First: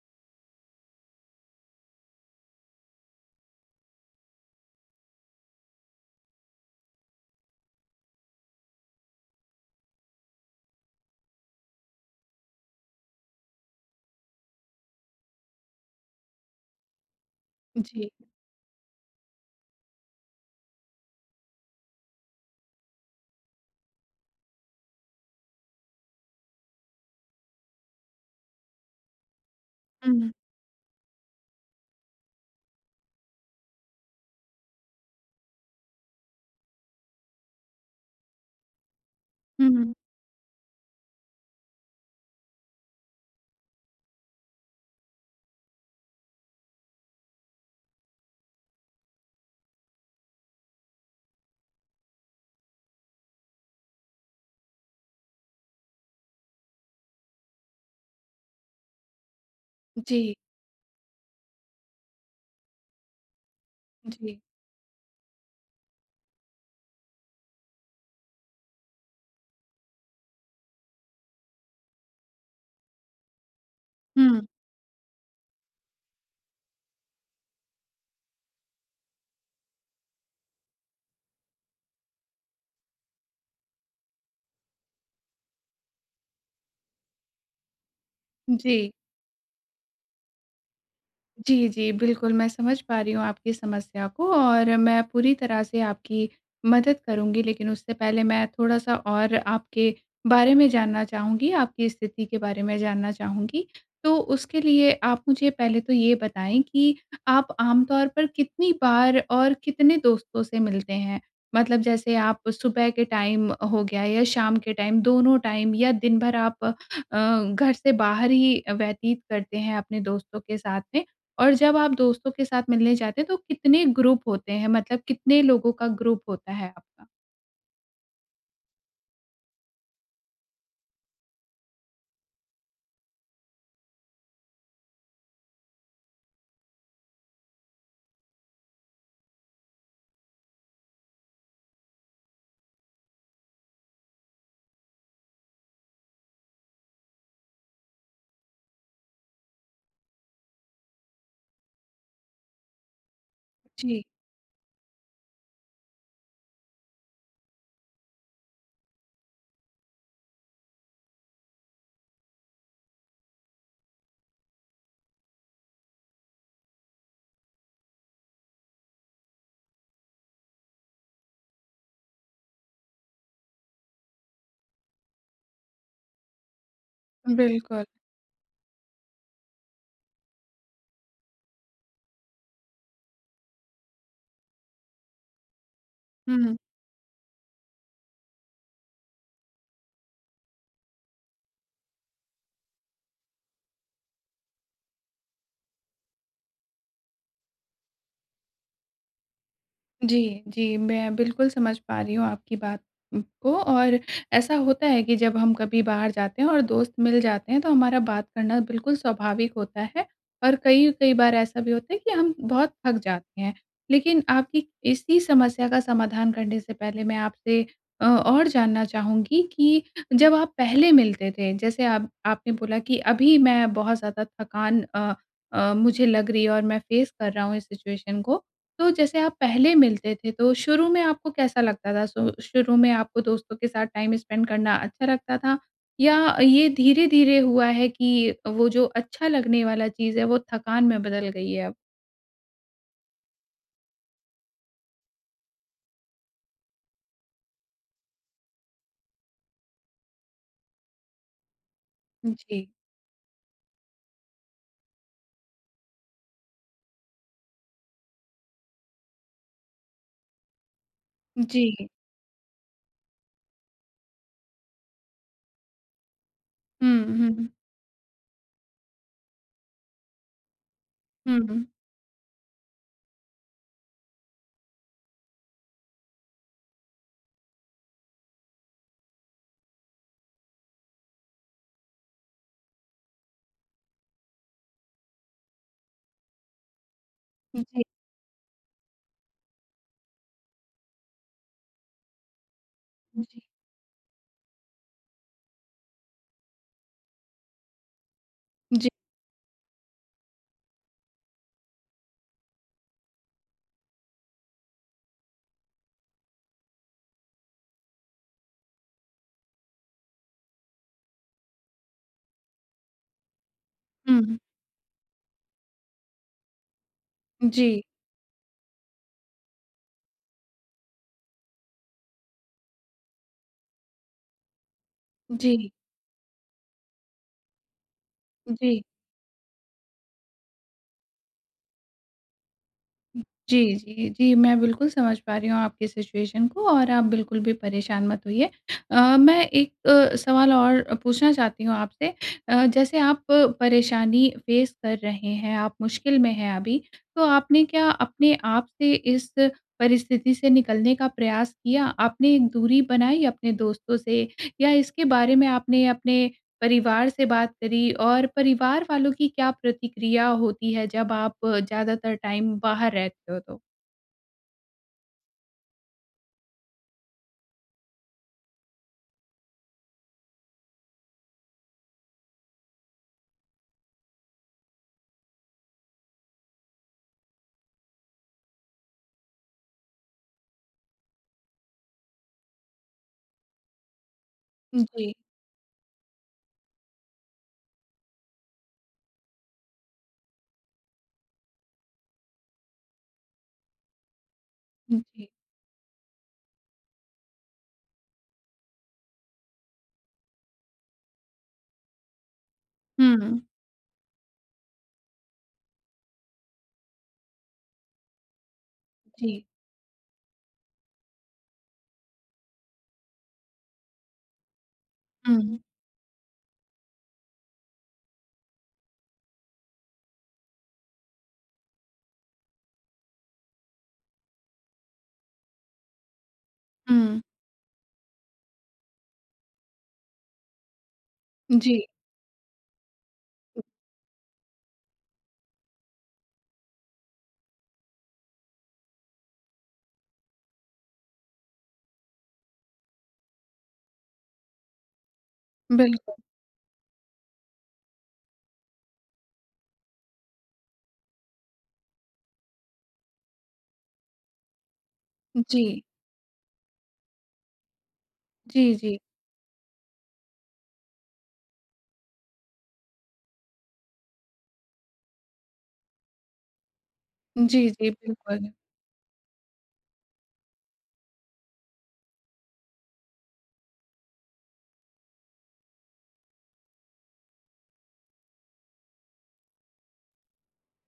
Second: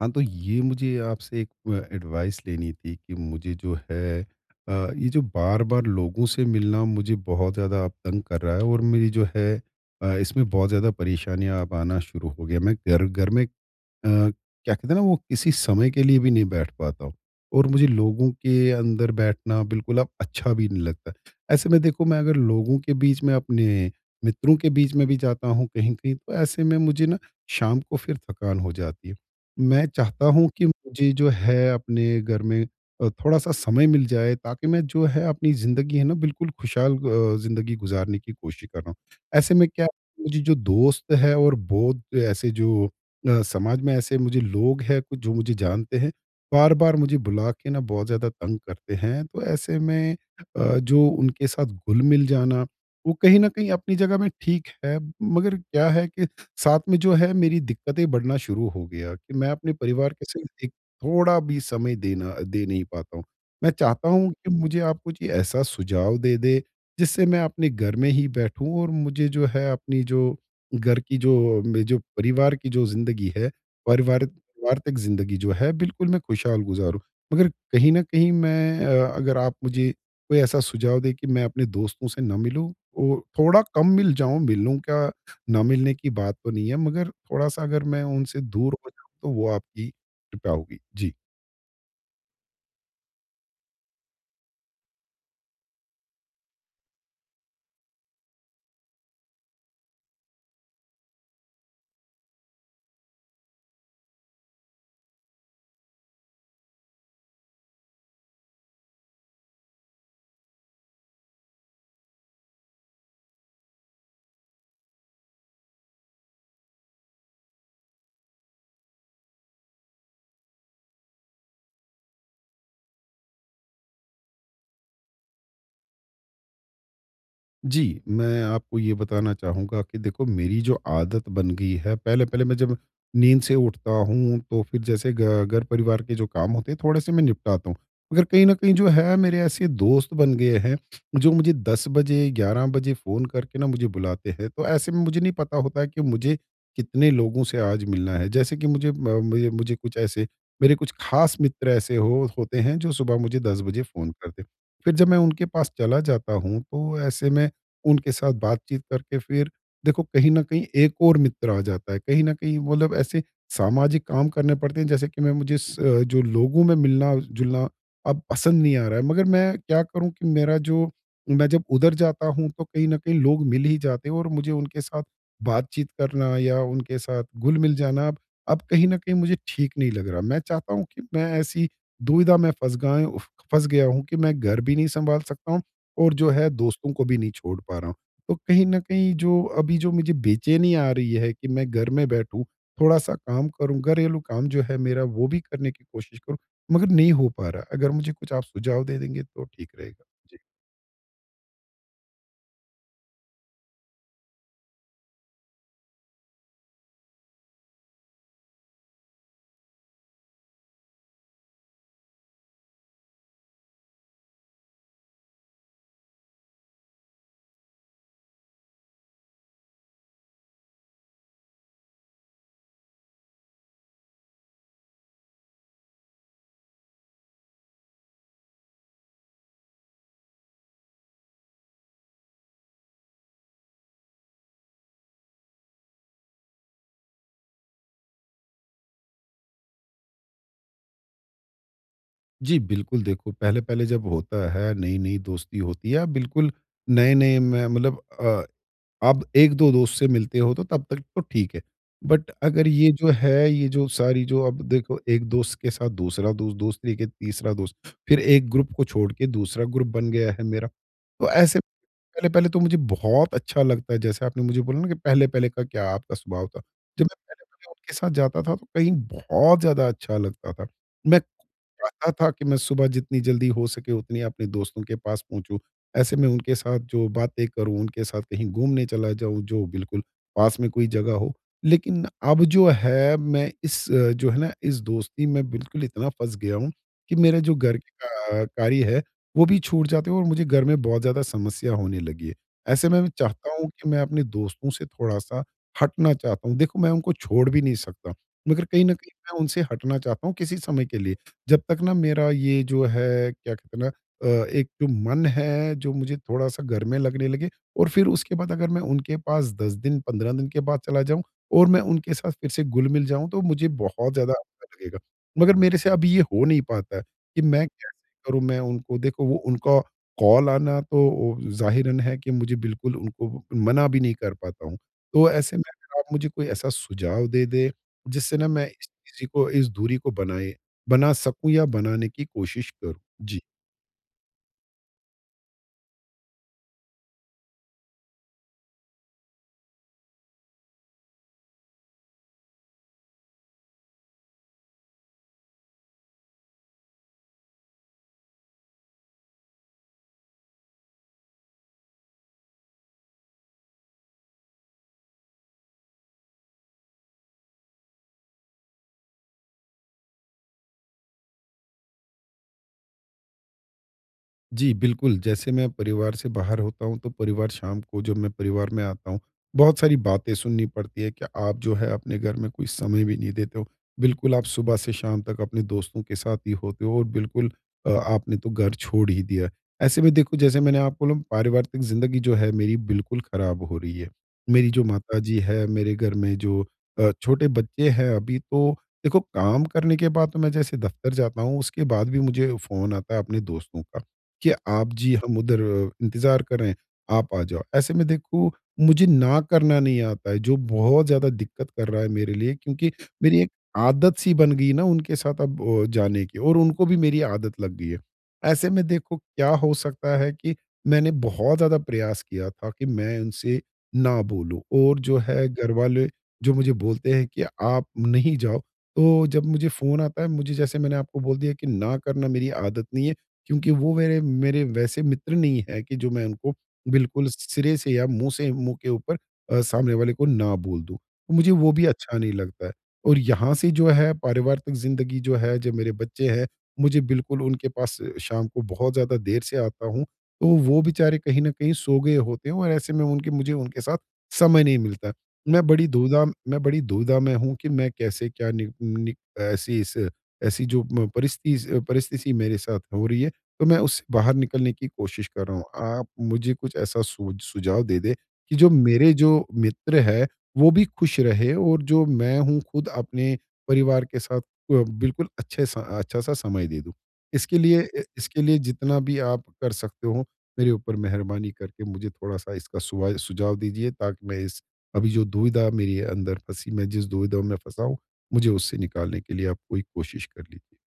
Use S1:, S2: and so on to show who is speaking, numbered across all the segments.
S1: हाँ, तो ये मुझे आपसे एक अ, एडवाइस लेनी थी कि मुझे जो है अ, ये जो बार-बार लोगों से मिलना मुझे बहुत ज़्यादा अब तंग कर रहा है और मेरी जो है अ, इसमें बहुत ज़्यादा परेशानियाँ अब आना शुरू हो गया है। मैं घर घर में अ, क्या कहते हैं ना वो किसी समय के लिए भी नहीं बैठ पाता हूँ। और मुझे
S2: जी।
S1: लोगों के अंदर बैठना बिल्कुल अब अच्छा भी नहीं लगता है। ऐसे में देखो मैं अगर लोगों के बीच में अपने मित्रों के बीच में भी जाता हूँ कहीं-कहीं तो ऐसे में मुझे ना शाम को फिर थकान हो जाती है। मैं चाहता
S2: हुँ।
S1: हूँ कि मुझे जो है अपने घर में अ, थोड़ा-सा समय मिल जाए ताकि मैं जो है अपनी ज़िंदगी है ना बिल्कुल खुशहाल अ, ज़िंदगी गुज़ारने की कोशिश कर रहा हूँ। ऐसे में
S2: हुँ,
S1: क्या
S2: हुँ।
S1: मुझे जो दोस्त है और बहुत ऐसे जो अ, समाज में ऐसे मुझे लोग है कुछ जो मुझे जानते हैं बार-बार मुझे बुला के ना बहुत ज़्यादा तंग करते हैं। तो ऐसे में अ, जो उनके साथ घुल-मिल जाना वो कहीं न कहीं अपनी जगह में ठीक है। मगर क्या है कि साथ में जो है मेरी दिक्कतें बढ़ना शुरू हो गया कि मैं अपने परिवार के
S2: जी।
S1: संग एक थोड़ा भी समय देना दे नहीं पाता हूँ। मैं चाहता हूँ
S2: जी।
S1: कि मुझे आप कुछ ऐसा सुझाव दे दें जिससे मैं अपने घर में ही बैठूँ और मुझे जो है अपनी जो घर की जो मे जो परिवार की जो ज़िन्दगी है पारिवारिक
S2: हुँ।
S1: वार्तिक ज़िन्दगी जो है बिल्कुल मैं खुशहाल गुज़ारु। मगर कहीं न कहीं मैं अ, अगर आप मुझे कोई ऐसा सुझाव दें कि मैं अपने दोस्तों से ना मिलूँ और थोड़ा कम मिल जाऊँ, मिलूँ क्या ना मिलने की बात तो नहीं है मगर थोड़ा-सा अगर मैं उनसे दूर हो
S2: जी।
S1: जाऊँ तो वो आपकी कृपा होगी। जी।
S2: जी, जी बिल्कुल। मैं समझ पा रही हूँ आपकी समस्या को और मैं पूरी तरह से आपकी मदद करुँगी। लेकिन उससे पहले मैं थोड़ा-सा और आपके बारे में जानना चाहूँगी, आपकी स्थिति के बारे में जानना चाहूँगी। तो उसके लिए आप मुझे पहले तो ये बताएँ कि आप आमतौर पर कितनी बार और कितने दोस्तों से मिलते हैं? मतलब जैसे आप सुबह के टाइम हो गया या शाम के टाइम दोनों टाइम या दिन भर आप अ, घर से बाहर ही अ, व्यतीत करते हैं अपने दोस्तों के साथ में? और जब आप दोस्तों के साथ मिलने जाते हैं तो कितने ग्रुप होते हैं? मतलब कितने लोगों का ग्रुप होता है आपका?
S1: जी, मैं आपको ये बताना चाहूँगा कि देखो मेरी जो आदत बन गई है। पहले-पहले मैं जब नींद से उठता हूँ तो फिर जैसे घ घर परिवार के जो काम होते हैं थोड़े-से मैं निपटाता हूँ। अगर कहीं न कहीं जो है, मेरे ऐसे दोस्त बन गए हैं जो मुझे 10 बजे, 11 बजे फ़ोन करके ना मुझे बुलाते हैं, तो ऐसे में मुझे नहीं पता होता है कि मुझे कितने लोगों से आज मिलना है। जैसे कि मुझे म मए मुझे कुछ ऐसे मेरे कुछ खास मित्र, ऐसे हो होते हैं जो सुबह मुझे 10 बजे
S2: जी।
S1: फ़ोन करते। फिर जब मैं उनके पास चला जाता हूँ, तो ऐसे में उनके साथ बातचीत करके फिर देखो कहीं न कहीं एक और मित्र आ जाता है। कहीं न कहीं मतलब ऐसे सामाजिक काम करने पड़ते हैं, जैसे कि मैं मुझे अ, जो लोगों में मिलना-जुलना अब पसंद नहीं आ रहा है। मगर मैं क्या करूँ कि मेरा जो मैं जब उधर जाता हूँ तो कहीं न कहीं लोग मिल ही जाते हैं और मुझे उनके साथ, बातचीत करना या उनके साथ घुल मिल
S2: बिल्कुल।
S1: जाना ब अब कहीं न कहीं मुझे ठीक नहीं लग रहा। मैं चाहता हूँ कि मैं ऐसी दुविधा में फँस गाएँ उफ़ फँस गया हूँ कि मैं घर भी नहीं सँभाल सकता हूँ और जो है
S2: हुँ।
S1: दोस्तों को भी नहीं छोड़ पा रहा हूँ। तो कहीं न कहीं जो, अभी जो मुझे बेचैनी आ रही है कि मैं घर में बैठूँ, थोड़ा-सा काम करूँ, घरेलू काम जो है मेरा वो भी करने की कोशिश करूँ, मगर नहीं हो पा रहा। अगर मुझे कुछ आप सुझाव दे देंगे तो ठीक रहेगा। जी।
S2: जी, जी। मैं बिल्कुल समझ पा रही हूँ आपकी बात को। और ऐसा होता है कि जब हम कभी बाहर जाते हैं और दोस्त मिल जाते हैं, तो हमारा बात करना बिल्कुल स्वाभाविक होता है। और कई-कई बार ऐसा भी होता है कि हम बहुत थक जाते हैं। लेकिन आपकी इसी समस्या का समाधान करने से पहले मैं आपसे अ, और जानना चाहूँगी कि जब आप पहले मिलते थे। जैसे आप आपने बोला कि अभी मैं बहुत ज़्यादा थकान अ अ, मुझे लग रही है और मैं फ़ेस कर रहा हूँ इस सिचुएशन को। तो जैसे आप पहले मिलते थे तो शुरू में आपको कैसा लगता था? श शुरू में आपको दोस्तों के साथ टाइम स्पेंड करना अच्छा लगता था? या ये धीरे-धीरे हुआ है कि, वो जो अच्छा लगने वाला चीज़ है वो थकान में बदल गई है अब?
S1: जी बिल्कुल, देखो पहले-पहले जब होता है नई-नई दोस्ती होती है। बिल्कुल, नए-नए में मतलब अ, अब 1-2 दोस्त से मिलते हो तो तब तक तो ठीक है। बट अगर
S2: जी।
S1: ये जो है ये जो सारी जो अब देखो एक दोस्त के साथ दूसरा दोस्त, दोस्त लेके तीसरा दोस्त फ़िर 1 ग्रुप को छोड़ के दूसरा ग्रुप बन गया है मेरा। तो ऐसे
S2: जी।
S1: पहले-पहले तो मुझे बहुत अच्छा लगता है जैसे आपने मुझे बोला न कि पहले-पहले का क्या आपका स्वभाव था।
S2: हुँ,
S1: जब मैं
S2: हुँ, हुँ।
S1: पहले उनके साथ जाता था तो कहीं बहुत ज़्यादा अच्छा लगता था, मैं
S2: हुँ, हुँ।
S1: खुद चाहता था कि मैं सुबह जितनी जल्दी हो सके उतनी अपने दोस्तों के पास पहुँचूँ। ऐसे मैं उनके साथ जो बातें करूँ, उनके साथ कहीं घूमने चला जाऊँ जो बिल्कुल पास में कोई जगह हो। लेकिन अब जो है मैं इस जो है ना इस दोस्ती में बिल्कुल इतना फँस गया हूँ कि मेरे जो घर
S2: जी।
S1: के का कार्य है वो भी छूट जाते हैं और मुझे घर में बहुत ज़्यादा समस्या होने लगी है। ऐसे में मैं
S2: जी।
S1: चाहता हूँ कि मैं अपने दोस्तों से थोड़ा-सा हटना चाहता हूँ। देखो मैं उनको छोड़ भी नहीं सकता मगर कहीं
S2: जी।
S1: न कहीं मैं उनसे हटना चाहता हूँ किसी समय के लिए जब तक ना मेरा ये जो है क्या कहते हैं ना अ, एक तो मन है जो मुझे थोड़ा-सा घर में लगने लगे और फ़िर उसके बाद अगर मैं उनके पास 10 दिन, 15 दिन के बाद चला जाऊँ और मैं उनके साथ फ़िर से घुल-मिल जाऊँ तो मुझे बहुत ज़्यादा
S2: उहुँ।
S1: अच्छा लगेगा। मगर मेरे से अभी ये हो नहीं पाता है कि मैं
S2: जी।
S1: कैसे करूँ मैं उनको देखो वो उनका कॉल आना तो अ, ज़ाहिरन है कि मुझे बिल्कुल उनको मना भी नहीं कर पाता हूँ। तो ऐसे में
S2: जी।
S1: आप मुझे कोई ऐसा सुझाव दे दें जिससे ना मैं
S2: जी।
S1: इस चीज़ को, इस दूरी को बनाए बना सकूँ या बनाने की कोशिश करूँ। जी।
S2: जी, जी, जी मैं बिल्कुल समझ पा रही हूँ आपकी सिचुएशन को और आप बिल्कुल भी परेशान मत होइए। अ, मैं 1 अ, सवाल और पूछना चाहती हूँ आपसे अ, जैसे आप परेशानी फेस कर रहे हैं, आप मुश्किल में हैं अभी। तो आपने क्या अपने आपसे इस परिस्थिति से निकलने का प्रयास किया, आपने एक दूरी बनाई अपने दोस्तों से या इसके बारे में आपने अपने परिवार से बात करी? और परिवार वालों की क्या प्रतिक्रिया होती है जब आप ज़्यादातर टाइम बाहर रहते हो तो?
S1: जी, बिल्कुल जैसे मैं परिवार से बाहर होता हूँ, तो परिवार शाम को जब मैं परिवार में आता हूँ, बहुत सारी बातें सुननी पड़ती है कि आप जो है, अपने घर में कोई समय भी नहीं देते हो। बिल्कुल आप सुबह से शाम तक अपने दोस्तों के साथ ही होते हो और बिल्कुल अ, आपने तो घर छोड़ ही दिया। ऐसे में देखो, जैसे मैंने आपको बोला परिवार तक ज़िंदगी जो है मेरी बिल्कुल ख़राब हो रही है। मेरी
S2: उ,
S1: जो
S2: जी।
S1: माताजी है, मेरे घर में जो अ, छोटे बच्चे हैं अभी, तो देखो काम करने के बाद तो मैं जैसे दफ़्तर जाता हूँ, उसके बाद भी मुझे फ़ोन आता है, अपने दोस्तों का, कि आप
S2: हुँ,
S1: जी,
S2: जी।
S1: हम उधर इंतजार कर रहे हैं, आप आ जाओ। ऐसे में देखो, मुझे न करना नहीं आता है, जो बहुत ज़्यादा दिक्कत कर रहा है मेरे लिए क्योंकि
S2: हुँ,
S1: मेरी
S2: हुँ।
S1: एक आदत सी बन गई ना उनके साथ अब अ, जाने की और उनको भी मेरी आदत लग गई है। ऐसे में देखो,
S2: जी।
S1: क्या हो सकता है? कि मैंने बहुत ज़्यादा प्रयास किया था कि मैं इनसे ना बोलूँ और जो
S2: हुँ,
S1: है
S2: हुँ।
S1: घर वाले जो मुझे बोलते हैं, कि आप नहीं जाओ। तो, जब मुझे फ़ोन आता है, मुझे जैसे मैंने आपको बोल दिया कि ना करना मेरी आदत नहीं है, क्योंकि वो वेरे मेरे वैसे मित्र नहीं है कि जो मैं उनको
S2: हुँ।
S1: बिल्कुल सिरे से या मुँह से मुँह के ऊपर अ, सामने वाले को ना बोल दूँ। मुझे वो भी
S2: जी।
S1: अच्छा नहीं लगता है। और यहाँ
S2: उ।
S1: से जो है, पारिवारिक ज़िंदगी जो है, जो मेरे बच्चे हैं, मुझे बिल्कुल उनके पास शाम को बहुत ज़्यादा देर से आता हूँ। तो वो बेचारे कहीं न कहीं सो गए होते हैं और ऐसे में उनके मुझे उनके साथ समय नहीं मिलता है। मैं बड़ी
S2: बिल्कुल।
S1: दूधा मैं बड़ी दुविधा में हूँ कि मैं कैसे क्या नि नि ऐसी इस ऐसी जो म परिस्तिस अ परिस्थिति मेरे साथ हो रही है। तो, मैं उससे बाहर निकलने की कोशिश कर रहा हूँ।
S2: जी।
S1: आप मुझे कुछ ऐसा सोझ सुझाव दे दे, कि जो
S2: जी, जी।
S1: मेरे जो मित्र है, वो भी खुश रहे और जो मैं हूँ खुद अपने परिवार के साथ अ, बिल्कुल अच्छे सा अच्छा-सा समय दे दूँ। इसके
S2: जी,
S1: लिए
S2: जी।
S1: अ इसके
S2: बिल्कुल।
S1: लिए जितना भी आप कर सकते हो, मेरे ऊपर मेहरबानी करके मुझे थोड़ा-सा इसका सुवा सुझाव दीजिए ताकि मैं इस अभी जो दुविधा मेरी अंदर फँसी मैं जिस दुविधा में फँसा हूँ, मुझे उससे निकालने के लिए आप कोई कोशिश कर लीजिए।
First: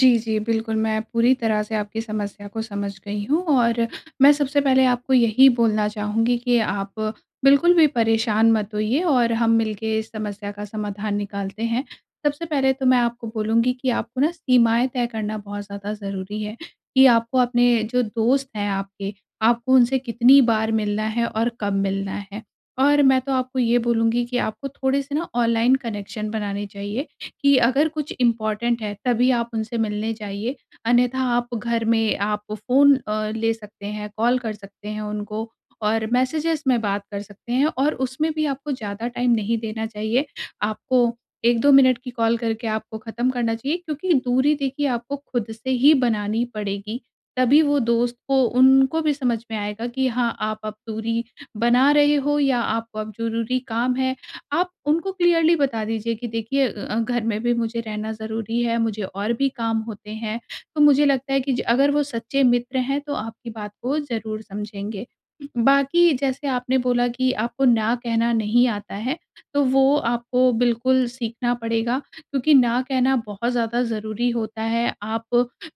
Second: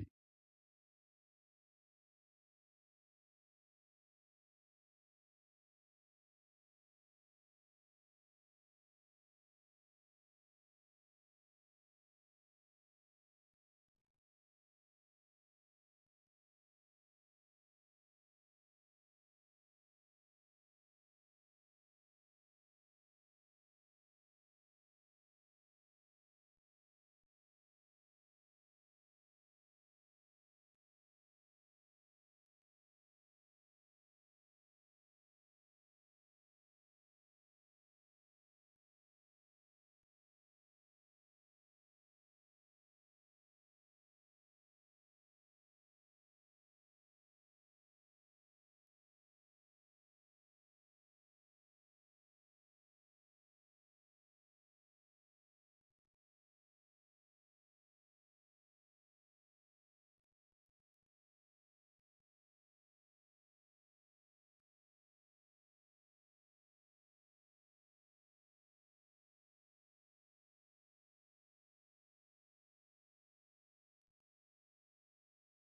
S1: जी।
S2: जी। बिल्कुल मैं पूरी तरह से आपकी समस्या को समझ गई हूँ और मैं सबसे पहले आपको यही बोलना चाहूँगी, कि आप बिल्कुल भी परेशान मत होइए और हम मिलके इस समस्या का समाधान निकालते हैं। सबसे पहले तो मैं आपको बोलूँगी कि आपको ना सीमाएँ तय करना बहुत ज़्यादा ज़रूरी है, कि आपको अपने जो दोस्त हैं आपके, आपको उनसे कितनी बार मिलना है? और कब मिलना है? और मैं तो आपको ये बोलूँगी कि आपको थोड़े-से ना ऑनलाइन कनेक्शन बनाने चाहिए कि अगर कुछ इम्पॉर्टेंट है, तभी आप उनसे मिलने जाइए अन्यथा आप घर में आप फ़ोन अ, ले सकते हैं, कॉल कर सकते हैं उनको और मैसेजेज़ में बात कर सकते हैं और उसमें भी आपको ज़्यादा टाइम नहीं देना चाहिए। आपको 1-2 मिनट की कॉल करके आपको खत्म करना चाहिए, क्योंकि दूरी देखिए आपको खुद से ही बनानी पड़ेगी, तभी वो दोस्त को उनको भी समझ में आएगा कि हाँ, आप अब दूरी बना रहे हो या आपको अब ज़रूरी काम है। आप उनको क्लियरली बता दीजिए कि देखिए अ, घर में भी मुझे रहना ज़रूरी है, मुझे और भी काम होते हैं। तो मुझे लगता है कि ज अगर वो सच्चे मित्र हैं तो आपकी बात को ज़रूर समझेंगे। उ, बाकी जैसे आपने बोला कि आपको ना कहना नहीं आता है। तो वो आपको बिल्कुल सीखना पड़ेगा, क्योंकि ना कहना बहुत ज़्यादा ज़रूरी होता है। आप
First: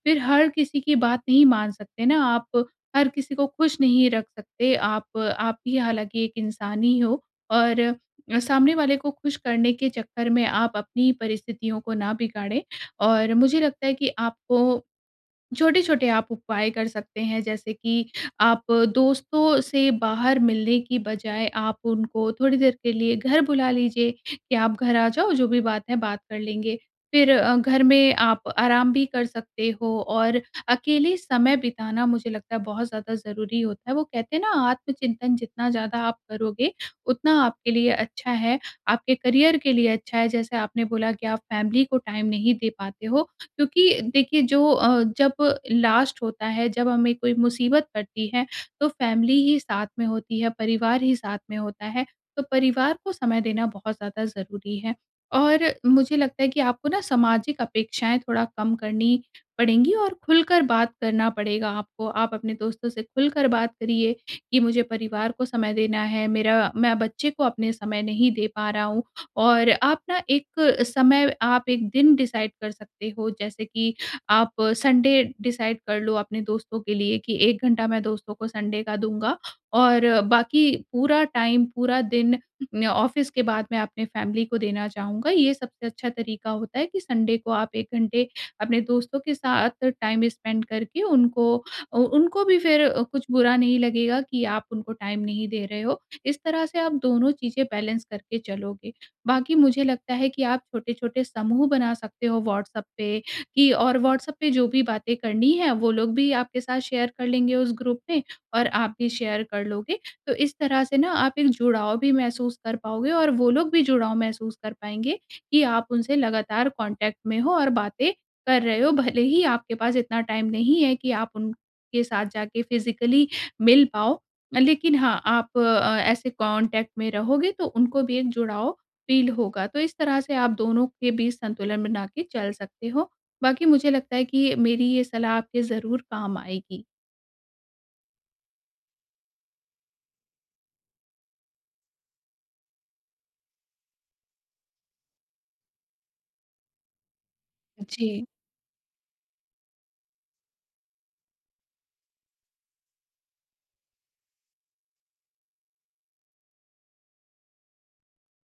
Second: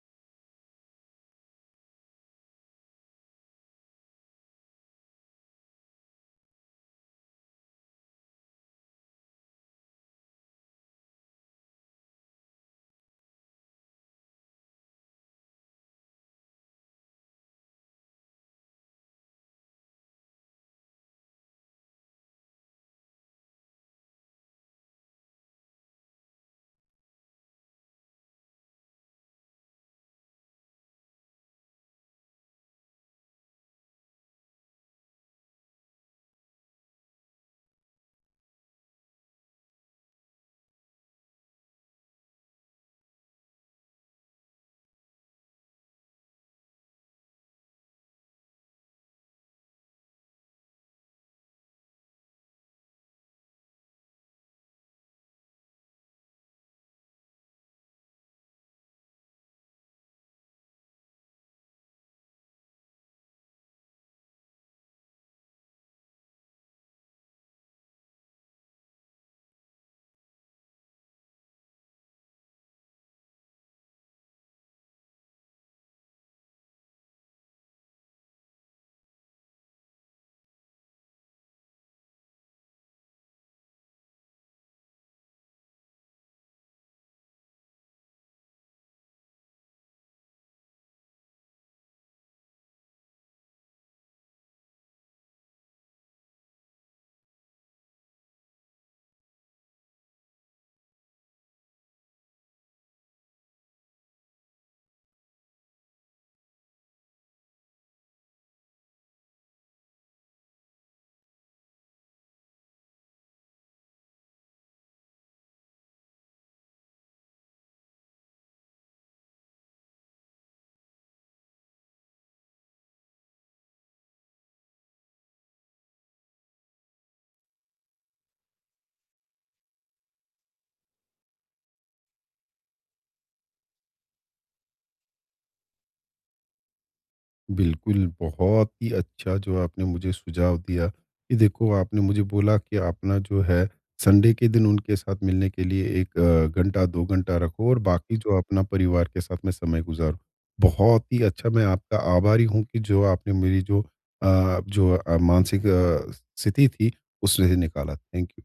S2: फिर हर किसी की बात नहीं मान सकते ना, आप हर किसी को खुश नहीं रख सकते। आप आप भी हालाँकि एक इंसान ही हो और अ, सामने वाले को खुश करने के चक्कर में आप अपनी ही परिस्थितियों को ना बिगाड़ें और मुझे लगता है कि आपको छोटे-छोटे आप उपाय कर सकते हैं, जैसे कि आप दोस्तों से बाहर मिलने की बजाय आप उनको थोड़ी देर के लिए घर बुला लीजिए, कि आप घर आ जाओ, जो भी बात है बात कर लेंगे। फिर अ, घर में आप आराम भी कर सकते हो और अकेले समय बिताना मुझे लगता है, बहुत ज़्यादा ज़रूरी होता है। वो कहते हैं ना, आत्मचिंतन जितना ज़्यादा आप करोगे, उतना आपके लिए अच्छा है। आपके करियर के अच्छा है, जैसे आपने बोला कि आप फैमिली को टाइम नहीं दे पाते हो, क्योंकि देखिए जो अ, जब लास्ट होता है, जब हमें कोई मुसीबत पड़ती है, तो फैमिली ही साथ में होती है, परिवार ही साथ में होता है, तो परिवार को समय देना बहुत ज़्यादा ज़रूरी है। और मुझे लगता है कि आपको ना सामाजिक अपेक्षाएँ थोड़ा कम करनी पड़ेंगी और खुलकर बात करना पड़ेगा आपको। आप अपने दोस्तों से खुलकर बात करिए। कि मुझे परिवार को समय देना है। मेरा मैं बच्चे को अपने समय नहीं दे पा रहा हूँ। और आप ना एक समय, आप 1 दिन डिसाइड कर सकते हो, जैसे कि आप संडे डिसाइड कर लो अपने दोस्तों के लिए, कि 1 घंटा मैं दोस्तों को संडे का दूँगा। और बाकी पूरा टाइम, पूरा दिन न ऑफ़िस के बाद मैं अपने फैमिली को देना चाहूँगा। ये सबसे अच्छा तरीका होता है, कि संडे को आप 1 घंटे अपने दोस्तों के साथ टाइम स्पेंड करके उनको अ उनको भी फिर कुछ बुरा नहीं लगेगा कि आप उनको टाइम नहीं दे रहे हो। इस तरह से आप दोनों चीज़ें बैलेंस करके चलोगे। बाकी मुझे लगता है, कि आप छोटे-छोटे समूह बना सकते हो, व्हाट्सएप पे की और व्हाट्सएप पे जो भी बातें करनी है, वो लोग भी आपके साथ शेयर कर लेंगे उस ग्रुप में और आप भी शेयर कर लोगे। तो इस तरह से ना आप एक जुड़ाव भी महसूस कर पाओगे और वो लोग भी जुड़ाव महसूस कर पाएँगे, कि आप उनसे लगातार कॉन्टेक्ट में हो और बातें कर रहे हो, भले ही आपके पास इतना टाइम नहीं है, कि आप उनके साथ जाके फ़िजिकली मिल पाओ। लेकिन हाँ, आप अ, ऐसे कॉन्टेक्ट में रहोगे, तो उनको भी एक जुड़ाव फ़ील होगा। तो इस तरह से आप दोनों के बीच संतुलन बना के चल सकते हो। बाकी मुझे लगता है, कि ये मेरी ये सलाह आपके ज़रूर काम आएगी।
S1: बिल्कुल। बहुत ही अच्छा जो आपने मुझे सुझाव दिया, कि देखो आपने मुझे बोला कि आप ना जो है, संडे के दिन उनके साथ मिलने के लिए 1 अ, घंटा, 2 घंटा रखो और बाकी
S2: जी।
S1: जो आप ना परिवार के साथ में समय गुज़ारो। बहुत ही अच्छा मैं आपका आभारी हूँ, कि जो आपने मेरी जो अ, जो अ, मानसिक अ, स्थिति थी, उसमें से निकाला। Thank you.